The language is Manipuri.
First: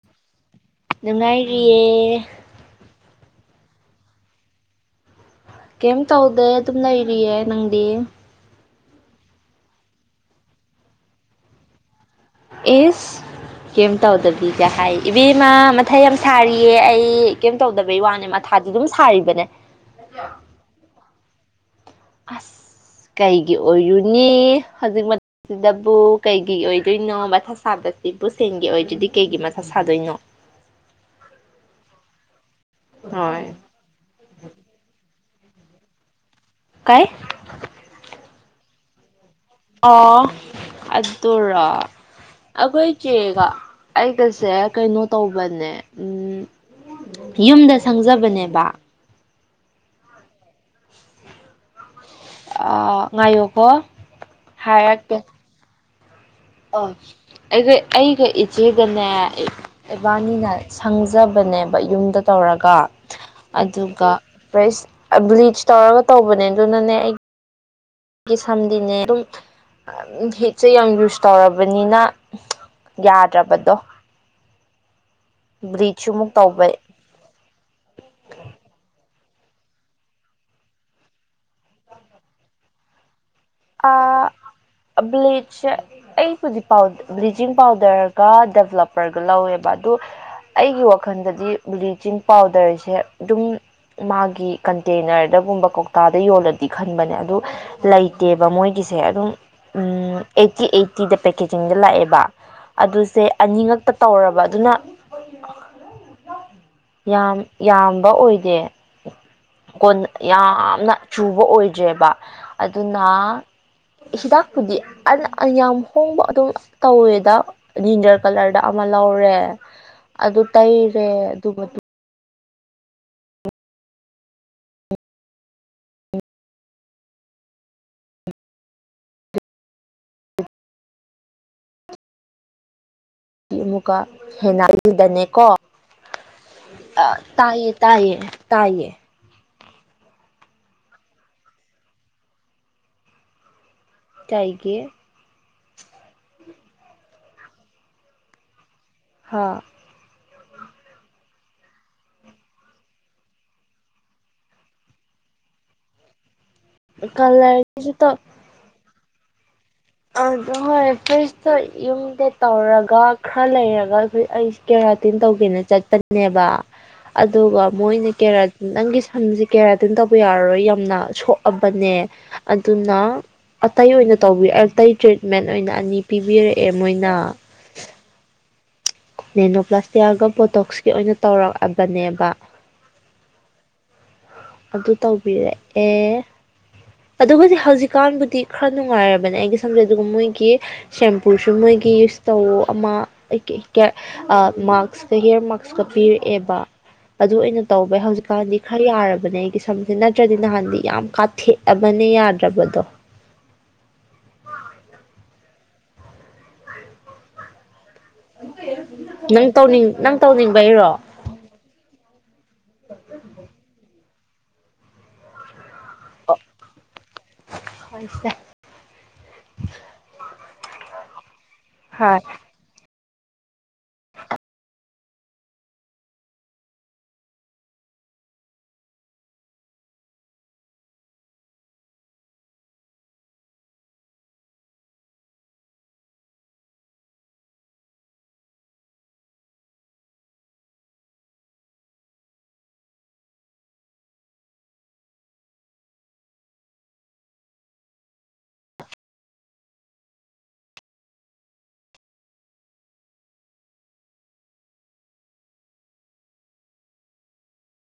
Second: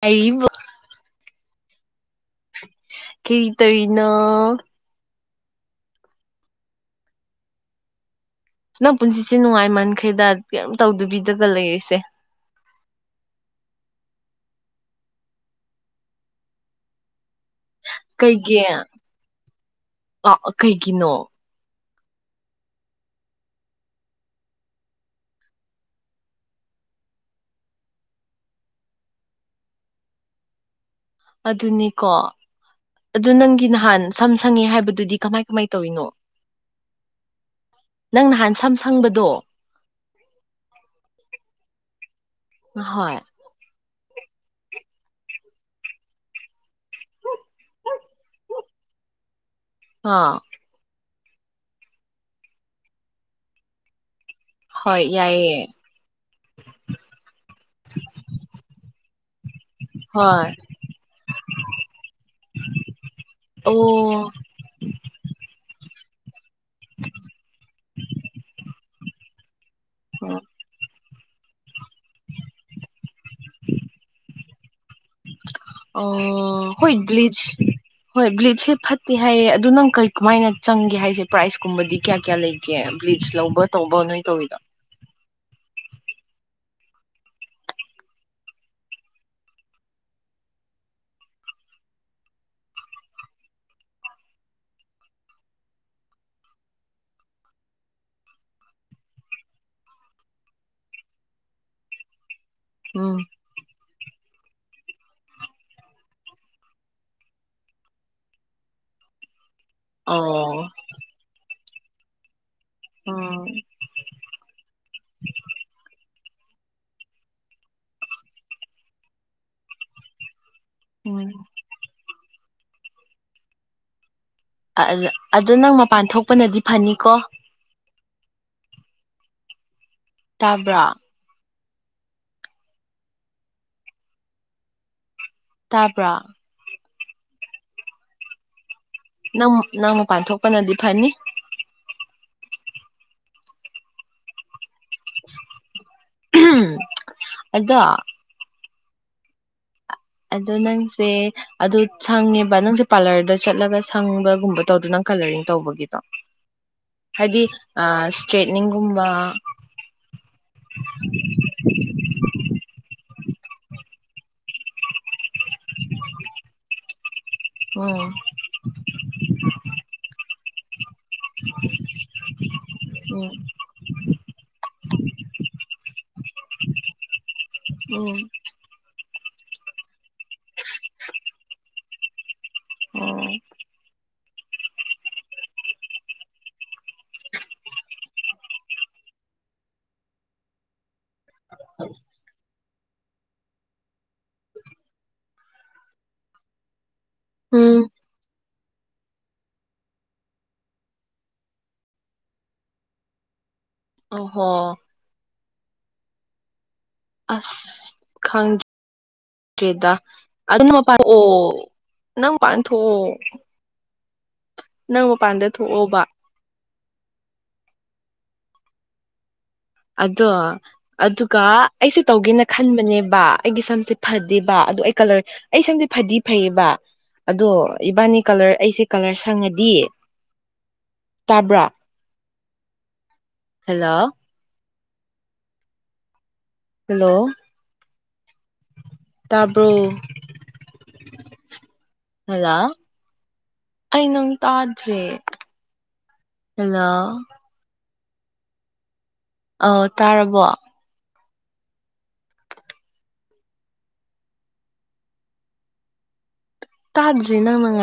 ꯀꯔꯤꯕꯣ ꯔꯤꯌꯦ ꯀꯩ ꯇꯧꯔꯤꯅꯣ ꯀꯩꯝ ꯇꯧꯗꯦ ꯑꯗꯨꯝ ꯂꯩꯔꯤꯌꯦ ꯅꯪꯗꯤ ꯅꯪ ꯄꯨꯟꯁꯤꯁꯦ ꯅꯨꯡꯉꯥꯏꯃꯟꯈ꯭ꯔꯦꯗ ꯀꯔꯤꯝ ꯇꯧꯗꯕꯤꯗꯒ ꯂꯩꯔꯤꯁꯦ ꯑꯦꯁ ꯀꯩꯝ ꯇꯧꯗꯕꯤꯒ ꯍꯥꯏ ꯏꯕꯦꯝꯃ ꯃꯊꯥ ꯌꯥꯝ ꯁꯥꯔꯤꯌꯦ ꯑꯩ ꯀꯩꯝ ꯇꯧꯗꯕꯩ ꯋꯥꯅꯦ ꯀꯩꯒꯤ ꯃꯊꯥꯗꯤ ꯑꯗꯨꯝ ꯁꯥꯔꯤꯕꯅꯦ ꯑ ꯀꯩꯒꯤꯅꯣ ꯑꯁ ꯀꯩꯒꯤ ꯑꯣꯏꯔꯨꯅꯤ ꯍꯧꯖꯤꯛ ꯃꯇꯝꯁꯤꯗꯕꯨ ꯀꯩꯒꯤ ꯑꯣꯏꯗꯣꯏꯅꯣ ꯃꯊꯥ ꯁꯥꯕꯁꯤꯕꯨ ꯁꯦꯟꯒꯤ ꯑꯣꯏꯗꯗꯤ ꯀꯩꯒꯤ ꯃꯊꯥ ꯁꯥꯗꯣꯏꯅꯣ ꯑꯗꯨꯅꯦꯀꯣ ꯑꯗꯨ ꯍꯣꯏ ꯅꯪꯒꯤ ꯅꯍꯥꯟ ꯁꯝ ꯁꯪꯉꯦ ꯍꯥꯏꯕꯗꯨꯗꯤ ꯀꯃꯥꯏ ꯀꯃꯥꯏ ꯇꯧꯋꯅꯣ ꯀꯩ ꯅꯪ ꯅꯍꯥꯟ ꯁꯝ ꯁꯪꯕꯗꯣ ꯑ ꯑꯗꯨꯗꯔ ꯑꯈꯣꯏ ꯍꯣꯏ ꯀꯦꯒ ꯑꯩꯒꯁꯦ ꯀꯩꯅꯣ ꯇꯧꯕꯅꯦ ꯎ ꯌꯨꯝꯗ ꯁꯪꯖꯕꯅꯦꯕ ꯑꯥ ꯑ ꯉꯥꯏꯌꯣꯀꯣ ꯍꯣꯏ ꯍꯥꯏꯔꯛꯀꯦ ꯌꯥꯏꯌꯦ ꯑ ꯑꯩꯒ ꯑꯩꯒ ꯏꯆꯦꯒꯅꯦ ꯍꯣꯏ ꯏꯕꯥꯟꯅꯤꯅ ꯁꯪꯖꯕꯅꯦꯕ ꯌꯨꯝꯗ ꯇꯧꯔꯒ ꯑꯗꯨꯒ ꯑꯣ ꯄ꯭ꯔꯦꯁ ꯕ꯭ꯂꯤꯁ ꯇꯧꯔꯒ ꯄꯕ ꯅ ꯑꯗꯨꯅꯅꯦ ꯁꯝꯗꯤꯅꯦ ꯑꯗꯨꯝ ꯍꯁꯦ ꯌꯥꯝ ꯌꯨꯁ ꯇꯧꯔꯕꯅꯤꯅ ꯌꯥꯗ꯭ꯔꯕꯗꯣ ꯕ꯭ꯂꯤꯆꯁꯨ ꯑꯃꯨꯛ ꯇꯧꯕꯩ ꯑꯣ ꯍꯣꯏ ꯕ꯭ꯂꯤꯁ ꯍꯣꯏ ꯕ꯭ꯂꯤꯁꯁꯦ ꯐꯠ ꯁꯦꯍꯥꯏꯌꯦ ꯑꯗꯨꯗ ꯅꯪ ꯀꯔꯤ ꯀꯃꯥꯏꯅ ꯆꯪꯒꯦ ꯍꯥꯏꯁꯦ ꯄ꯭ꯔꯥꯏꯁꯀꯨꯝꯕꯗꯤ ꯀꯌꯥ ꯀꯌꯥ ꯂꯩꯒꯦ ꯂꯧꯕ ꯇꯧꯕ ꯅꯣꯏ ꯇꯧꯋꯤꯗꯣ ꯑ ꯕ꯭ꯂꯆ ꯑꯩ ꯍꯧꯖꯤꯛꯥꯎ ꯕ꯭ꯂꯤꯆꯤꯡ ꯄꯥꯎꯗꯔꯒ ꯗꯦꯕꯂꯞꯄꯔꯒ ꯂꯧꯋꯦꯕ ꯑꯗꯣ ꯑꯩꯒꯤ ꯋꯥꯈꯜꯗꯗꯤ ꯕ꯭ꯂꯤꯆꯤꯡ ꯄꯥꯎꯗꯔꯁꯦ ꯑꯗꯨꯝ ꯃꯥꯒꯤ ꯀꯟꯇꯦꯅꯔꯗꯒꯨꯝꯕ ꯀꯧꯇꯥꯗ ꯌꯣꯜꯂꯗꯤ ꯈꯟꯕꯅꯦ ꯑꯗꯨ ꯂꯩ ꯂꯩ ꯗꯦꯕ ꯃꯣꯏꯒꯤꯁꯦ ꯑꯗꯨꯝ ꯑꯩꯠꯇꯤ ꯑꯩꯠꯇꯤꯗ ꯄꯦꯀꯦꯖꯤꯡꯗ ꯂꯥꯛꯑꯦꯕ ꯎꯝ ꯑꯗꯨꯁꯦ ꯑꯅꯤꯉꯛꯇ ꯇꯧꯔꯕ ꯑꯗꯨꯅ ꯌꯥꯝ ꯌꯥꯝꯕ ꯑꯣꯏꯗꯦ ꯀꯣꯟ ꯑꯣ ꯌꯥꯝꯅ ꯆꯨꯕ ꯑꯣꯏ ꯖꯦꯕꯥ ꯑꯗꯨ ꯑꯗꯨꯅ ꯎꯝ ꯍꯤꯗꯥꯛꯄꯨꯗꯤ ꯌꯥꯝ ꯍꯣꯡꯕ ꯑꯗꯨꯝ ꯇꯧꯋꯦꯗ ꯟꯖꯔ ꯀꯂꯔꯗ ꯑꯃ ꯂꯧꯔꯦ ꯑꯗꯨ ꯇꯩꯔꯦ ꯎꯝ ꯑꯗꯨꯗꯨ ꯑꯗꯨꯣ ꯅꯪ ꯃꯄꯥꯟ ꯊꯣꯛꯄꯅꯗꯤ ꯐꯅꯤꯀꯣ ꯇꯥꯕ꯭ꯔꯥ ꯃꯨꯀꯥ ꯍꯦꯅꯥꯜ ꯗꯅꯦꯦꯛ ꯇꯥꯕ ꯑ ꯇꯥꯏꯌꯦ ꯇꯥꯏꯌꯦ ꯇꯥꯏꯌꯦ ꯅꯪ ꯅꯪ ꯃꯄꯥꯟ ꯊꯣꯛꯄꯅꯗꯤ ꯐꯅꯤ ꯇꯥꯏꯒꯦ ꯑꯗꯨꯣ ꯍꯥꯥ ꯑꯗꯣ ꯅꯪꯁꯦ ꯑꯗꯨ ꯁꯪꯉꯦꯕ ꯅꯪꯁꯦ ꯄꯥꯔꯂꯔꯗ ꯆꯠꯂꯒ ꯁꯪꯕꯒꯨꯝꯕ ꯇꯧꯗ ꯅꯪ ꯀꯂꯔꯤꯡ ꯇꯧꯕꯒꯤꯗꯣ꯫ ꯍꯥꯏꯗꯤ ꯁꯇ꯭ꯔꯦꯠꯅꯤꯡꯒꯨꯝ ꯋꯥ ꯑꯗꯨ ꯍꯣꯏ ꯐꯤꯁꯇ ꯌꯨꯝꯗ ꯇꯧꯔꯒ ꯈꯔ ꯂꯩꯔꯒ ꯑꯩꯈꯣꯏ ꯑꯩ ꯀꯦꯔꯥꯇꯤꯟ ꯇꯧ ꯇꯦꯅ ꯆꯠꯄꯅꯦꯕ ꯑꯗꯨꯒ ꯎꯝ ꯃꯣꯏꯅ ꯀꯦꯔꯥ ꯅꯪꯒꯤ ꯁꯝꯁꯦ ꯀꯦꯔꯥꯇꯤꯟ ꯇꯧꯕ ꯌꯥꯔꯔꯣꯏ ꯌꯥꯝꯅ ꯁꯣꯛꯑꯕꯅꯦ ꯑꯗꯨꯅ ꯎꯝ ꯑꯇꯩ ꯑꯣꯏꯅ ꯇꯧꯕꯤ ꯑ ꯑꯩ ꯇ꯭ꯔꯤꯠꯃꯦꯟ ꯑꯣꯏꯅ ꯑꯅꯤ ꯄꯤꯕꯤꯔꯛꯑꯦ ꯃꯣꯏꯅ꯫ ꯎꯝ ꯅꯦꯅꯣ ꯄ꯭ꯂꯁꯇꯤꯑꯒ ꯄꫭꯠ ꯗꯣꯛꯁꯀꯤ ꯑꯣꯏꯅ ꯇꯧꯔꯛꯑ ꯇꯅꯦꯕ ꯑꯣ ꯑꯗꯨ ꯇꯧꯕꯤꯔꯦ ꯑꯦ ꯑꯗꯨꯒꯗꯤ ꯍꯧꯖꯤꯛꯀꯥꯟꯕꯨꯗꯤ ꯈꯔ ꯅꯨꯡꯉꯥꯏꯔꯕꯅꯦ ꯑꯩꯒꯤ ꯁꯝꯗꯦ ꯑꯗꯨꯒ ꯃꯣꯏꯒꯤ ꯁꯦꯝꯄꯨꯁꯨ ꯃꯣꯏꯒꯤ ꯌꯨꯁ ꯇꯧ ꯑꯃ ꯑꯩꯀꯩ ꯀꯦꯔ ꯃꯥꯛꯁꯀ ꯍꯤꯌꯦꯔ ꯃꯥꯛꯁꯀ ꯄꯤꯔꯛꯑꯦꯕ ꯑꯗꯨ ꯑꯩꯅ ꯎꯝ ꯇꯧꯕ ꯍꯧꯖꯤꯛꯀꯥꯟꯗꯤ ꯈꯔ ꯌꯥꯔꯕꯅꯦ ꯑꯩꯒꯤ ꯁꯝꯁꯦ ꯅꯠꯇ꯭ꯔꯗꯤ ꯅꯍꯥꯟꯗꯤ ꯌꯥꯝ ꯀꯥꯊꯦꯛꯑꯕꯅꯦ ꯌꯥꯗ꯭ꯔꯕꯗꯣ꯫ ꯑꫭꯍꯣ ꯑꯁ ꯈꯪ ꯅꯪ ꯇꯧꯅꯤꯡ ꯗ꯭ꯔꯦꯗ ꯅꯪ ꯑꯗꯨꯅ ꯇꯧꯅꯤꯡꯕꯩꯔꯣ ꯃꯄꯥꯟꯑꯣ ꯅꯪ ꯄꯥꯟꯊꯣꯛꯑꯣ ꯅꯪ ꯃꯄꯥꯟꯗ ꯊꫭꯛꯑꫭꯕ꯫ ꯑꫭ ꯍꯣꯏꯁꯦ꯫ ꯑꯗꯣ ꯑꯗꯨ ꯀꯥ ꯑꯩꯁꯦ ꯍꯥꯏ ꯇꯧꯒꯦꯅ ꯈꯟꯕꯅꯦ ꯕꯥ ꯑꯩꯒꯤ ꯁꯝꯁꯦ ꯐꯗꯦꯕ ꯑꯗꯣ ꯑꯩ ꯀꯂꯔ ꯑꯩ ꯁꯝꯁꯦ ꯐꯗꯤ ꯐꯩꯌꯦꯕ ꯑꯗꯣ ꯏꯕꯥꯅꯤ ꯀꯂꯔ ꯑꯩꯁꯦ ꯀꯂꯔ ꯁꯪꯉꯗꯤ ꯇꯥꯕ꯭ꯔꯥ ꯍꯜꯂꯣ꯫ ꯍꯜꯂꯣ꯫ ꯇꯥꯕ꯭ꯔꯣ ꯍꯜꯂꯣ ꯑꯩ ꯅꯪ ꯇꯥꯗ꯭ꯔꯦ ꯍꯜꯂꯣ ꯑꫭ ꯇꯥꯔꯕꯣ ꯇꯥꯗ꯭ꯔꯦ ꯅꯪꯅ ꯉꯥꯡ__